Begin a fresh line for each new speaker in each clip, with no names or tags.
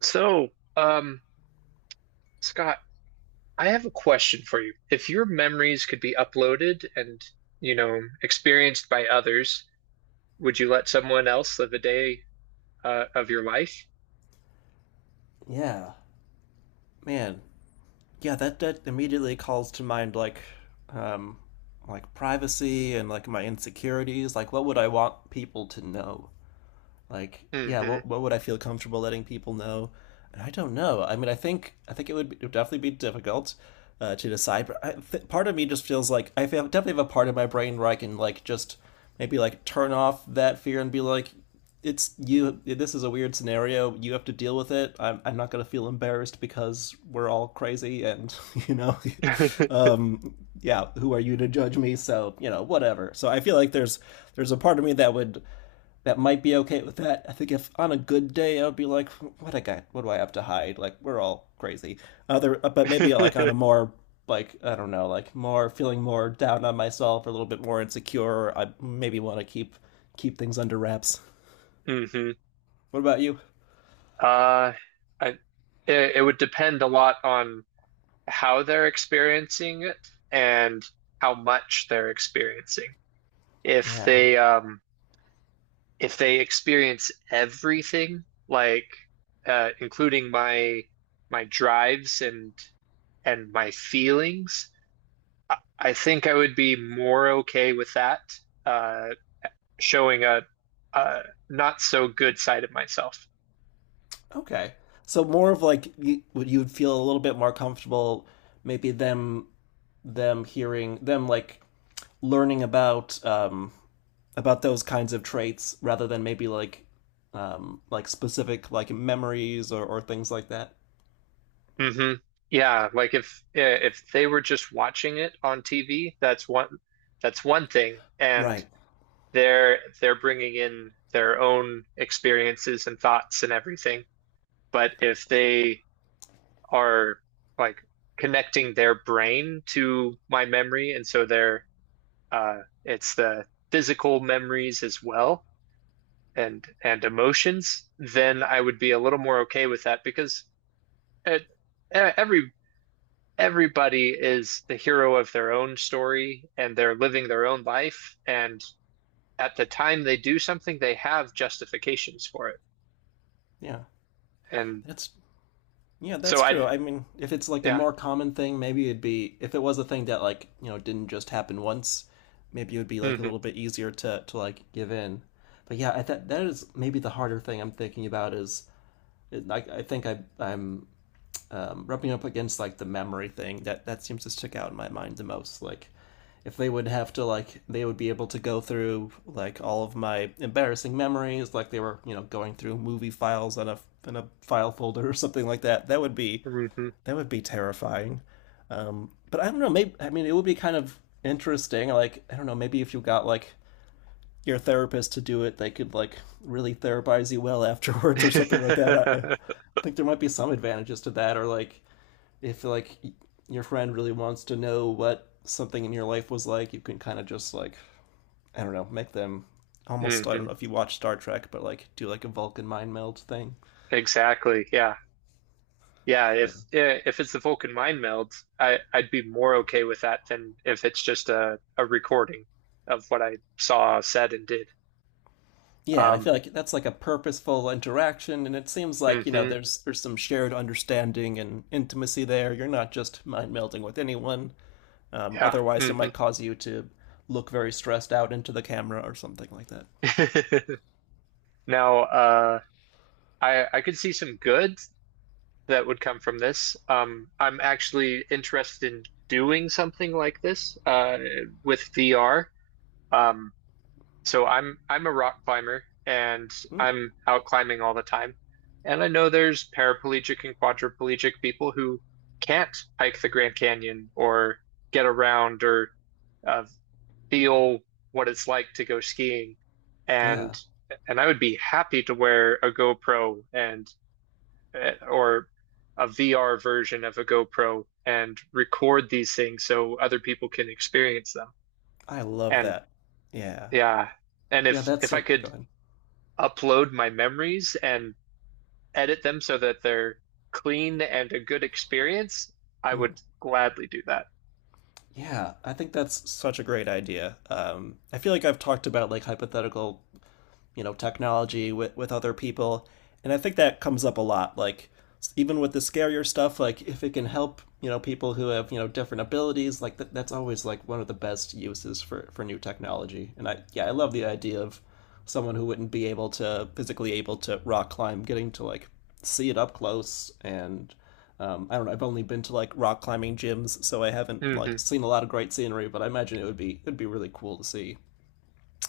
So, um, Scott, I have a question for you. If your memories could be uploaded and, you know, experienced by others, would you let someone else live a day of your life?
Yeah, man. Yeah, that immediately calls to mind um, like privacy and like my insecurities. Like, what would I want people to know? Like, yeah,
Hmm.
what would I feel comfortable letting people know? And I don't know. I mean I think it would definitely be difficult to decide. But part of me just feels like I definitely have a part of my brain where I can like just maybe like turn off that fear and be like, it's you, this is a weird scenario, you have to deal with it. I'm not going to feel embarrassed because we're all crazy and you know um yeah, who are you to judge me? So you know, whatever. So I feel like there's a part of me that would that might be okay with that. I think if on a good day, I'd be like, what do I have to hide? Like we're all crazy. Other, but maybe like on a more like, I don't know, like more feeling more down on myself, or a little bit more insecure. I maybe want to keep things under wraps.
Hmm.
What about you?
Uh, I, it would depend a lot on how they're experiencing it and how much they're experiencing. If
Yeah.
they, um, if they experience everything, like including my drives and my feelings, I think I would be more okay with that uh, showing a not so good side of myself.
Okay. So more of like, you, would you feel a little bit more comfortable maybe them hearing them like learning about those kinds of traits rather than maybe like specific like memories or things like that.
Hmm. Yeah, like if yeah, if they were just watching it on TV, that's one thing, and
Right.
they're bringing in their own experiences and thoughts and everything. But if they are like connecting their brain to my memory, and so they're it's the physical memories as well and emotions, then I would be a little more okay with that because it, e- every everybody is the hero of their own story and they're living their own life, and at the time they do something, they have justifications for it,
Yeah.
and
That's yeah, that's
so
true.
I'd
I mean, if it's like a
yeah.
more common thing, maybe it'd be if it was a thing that like, you know, didn't just happen once, maybe it would be like a
Hmm.
little bit easier to like give in. But yeah, that is maybe the harder thing I'm thinking about is I think I'm rubbing up against like the memory thing that seems to stick out in my mind the most. Like, if they would have to like, they would be able to go through like all of my embarrassing memories like they were, you know, going through movie files on a in a file folder or something like that. That would be
Hmm.
that would be terrifying. But I don't know. Maybe, I mean, it would be kind of interesting. Like, I don't know, maybe if you got like your therapist to do it, they could like really therapize you well afterwards or something like that. I think there might be some advantages to that. Or like, if like your friend really wants to know what something in your life was like, you can kind of just like, I don't know, make them almost, I don't
Hmm.
know if you watch Star Trek, but like do like a Vulcan mind meld thing.
Exactly. Yeah. Yeah, if
Yeah.
if it's the Vulcan mind meld, I'd be more okay with that than if it's just a recording of what I saw, said, and did.
Yeah, and I
Um,
feel like that's like a purposeful interaction, and it seems like, you know,
hmm,
there's some shared understanding and intimacy there. You're not just mind melding with anyone.
yeah,
Otherwise, it
hmm.
might cause you to look very stressed out into the camera or something like that.
Now, I could see some good that would come from this. I'm actually interested in doing something like this, with VR. Um, So I'm a rock climber and
Mm,
I'm out climbing all the time. And I know there's paraplegic and quadriplegic people who can't hike the Grand Canyon or get around or uh, feel what it's like to go skiing. And
yeah,
and I would be happy to wear a GoPro and or a VR version of a GoPro and record these things so other people can experience them.
I love
And
that. Yeah,
yeah, and
yeah,
if
that's
I
so. Go
could
ahead.
upload my memories and edit them so that they're clean and a good experience, I
Mm.
would gladly do that.
Yeah, I think that's such a great idea. I feel like I've talked about like hypothetical, you know, technology with other people, and I think that comes up a lot. Like, even with the scarier stuff, like if it can help, you know, people who have, you know, different abilities, like that, that's always like one of the best uses for new technology. And I, yeah, I love the idea of someone who wouldn't be able to physically able to rock climb getting to like see it up close and, I don't know. I've only been to like rock climbing gyms, so I haven't like
Hmm.
seen a lot of great scenery. But I imagine it would be, it'd be really cool to see.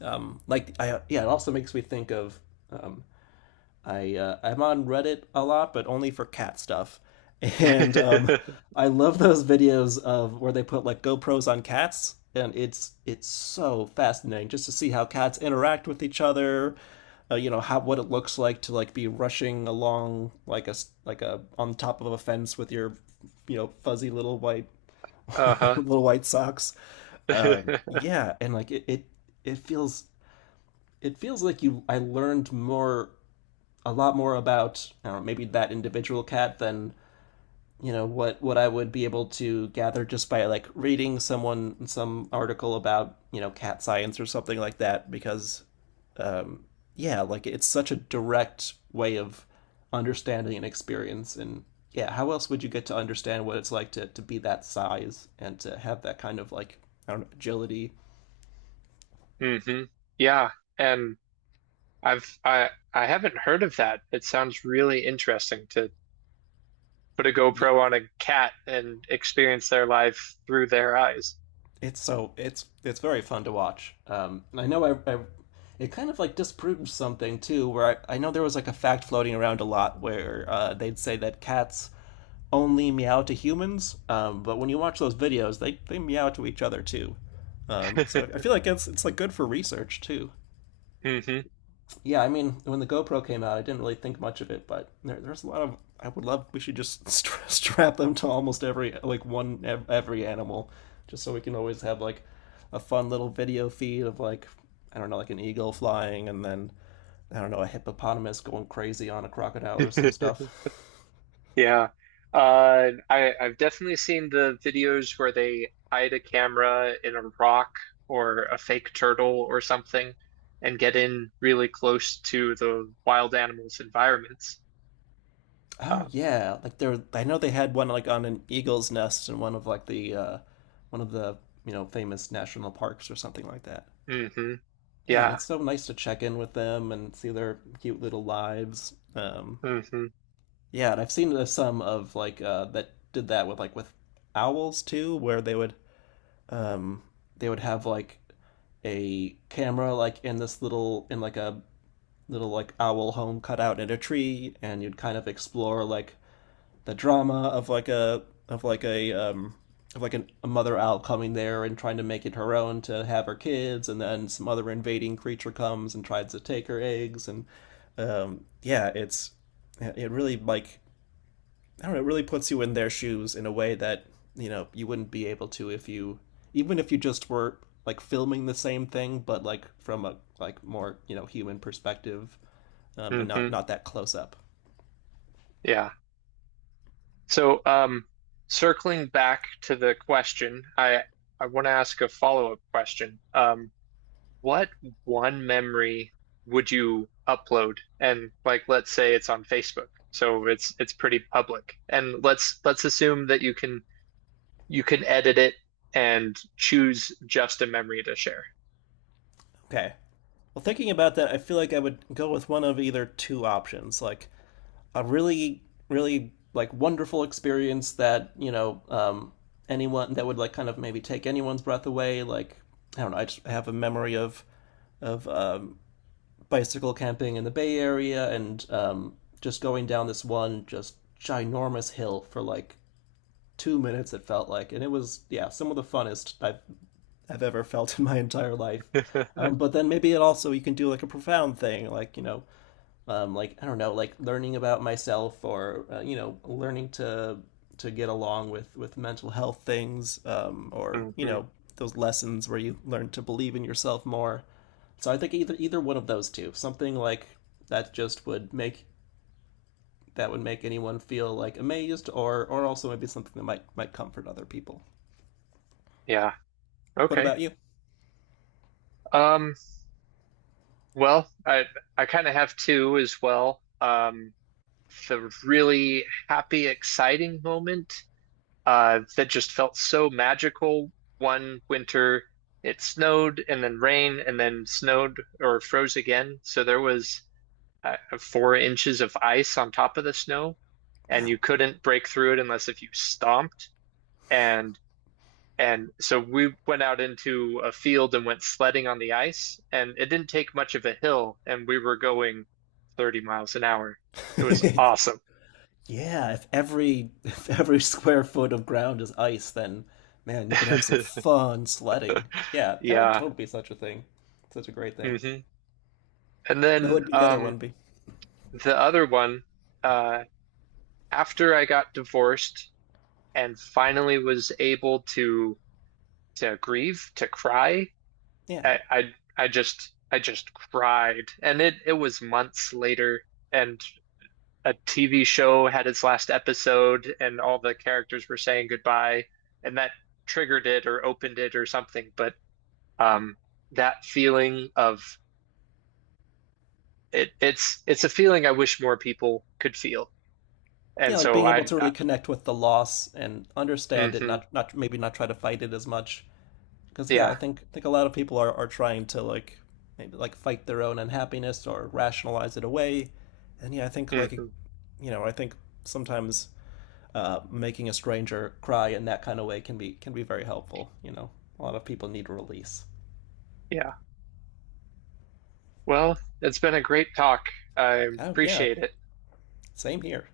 Like, I yeah, it also makes me think of, um, I I'm on Reddit a lot, but only for cat stuff, and, I love those videos of where they put like GoPros on cats, and it's so fascinating just to see how cats interact with each other. You know, how what it looks like to like be rushing along like like a, on top of a fence with your, you know, fuzzy little white
Uh-huh.
little white socks. Yeah, and like it it feels it feels like you, I learned more, a lot more about, I don't know, maybe that individual cat than, you know, what I would be able to gather just by like reading someone some article about, you know, cat science or something like that because, um, yeah, like it's such a direct way of understanding an experience. And yeah, how else would you get to understand what it's like to be that size and to have that kind of like, I don't know, agility.
Hmm. Yeah, and I haven't heard of that. It sounds really interesting to put a
Yeah.
GoPro on a cat and experience their life through their eyes.
It's so, it's very fun to watch. And I know, I, it kind of like disproves something too, where I know there was like a fact floating around a lot where, they'd say that cats only meow to humans, but when you watch those videos, they meow to each other too. So I feel like it's like good for research too.
Hmm.
Yeah, I mean, when the GoPro came out, I didn't really think much of it, but there's a lot of. I would love. We should just strap them to almost every like every animal, just so we can always have like a fun little video feed of like, I don't know, like an eagle flying, and then I don't know, a hippopotamus going crazy on a crocodile or some stuff.
Yeah. I've definitely seen the videos where they hide a camera in a rock or a fake turtle or something and get in really close to the wild animals' environments.
Oh
Uh,
yeah, like there. I know they had one like on an eagle's nest in one of like the, one of the, you know, famous national parks or something like that.
hmm.
Yeah, and
Yeah.
it's so nice to check in with them and see their cute little lives.
Hmm.
Yeah, and I've seen, some of like, that did that with like with owls too, where they would, um, they would have like a camera like in this little in like a little like owl home cut out in a tree, and you'd kind of explore like the drama of like a, of like a mother owl coming there and trying to make it her own to have her kids, and then some other invading creature comes and tries to take her eggs, and, yeah, it's yeah, it really like, I don't know, it really puts you in their shoes in a way that, you know, you wouldn't be able to if you, even if you just were like filming the same thing, but like from a like more, you know, human perspective, and not
Hmm.
that close up.
Yeah. So, circling back to the question, I want to ask a follow-up question. What one memory would you upload? And like, let's say it's on Facebook, so it's pretty public. And let's assume that you can edit it and choose just a memory to share.
Okay. Well, thinking about that, I feel like I would go with one of either two options, like a really like wonderful experience that, you know, anyone that would like kind of maybe take anyone's breath away. Like, I don't know, I just have a memory of of um, bicycle camping in the Bay Area and, just going down this one just ginormous hill for like 2 minutes, it felt like, and it was, yeah, some of the funnest I've ever felt in my entire life. But then maybe it also you can do like a profound thing, like, you know, like I don't know, like learning about myself or, you know, learning to get along with mental health things, or, you
Hmm.
know, those lessons where you learn to believe in yourself more. So I think either one of those two, something like that, just would make that would make anyone feel like amazed or, also maybe something that might comfort other people.
Yeah.
What
Okay.
about you?
Um, well, I kind of have two as well. The really happy, exciting moment that just felt so magical. One winter, it snowed and then rained and then snowed or froze again. So there was 4 inches of ice on top of the snow, and
Wow.
you couldn't break through it unless if you stomped. And and so we went out into a field and went sledding on the ice, and it didn't take much of a hill, and we were going 30 miles an hour. It was awesome.
Yeah, if every if every square foot of ground is ice, then man, you could have some fun sledding. Yeah, that would
Yeah.
totally be such a thing. Such a great thing.
Hmm. And
What
then
would be the other one be.
the other one, uh, after I got divorced and finally was able to grieve, to cry,
Yeah.
I I, I just cried. And it was months later and a TV show had its last episode and all the characters were saying goodbye and that triggered it or opened it or something. But um, that feeling of it's a feeling I wish more people could feel. And
Yeah, like
so
being able to
I
really connect with the loss and understand it,
mhm,
not maybe not try to fight it as much. Because yeah,
yeah.
I think a lot of people are trying to like maybe like fight their own unhappiness or rationalize it away. And yeah, I think like,
Hmm.
you know, I think sometimes, making a stranger cry in that kind of way can be, very helpful. You know, a lot of people need release.
Yeah. Well, it's been a great talk. I
Oh yeah,
appreciate it.
same here.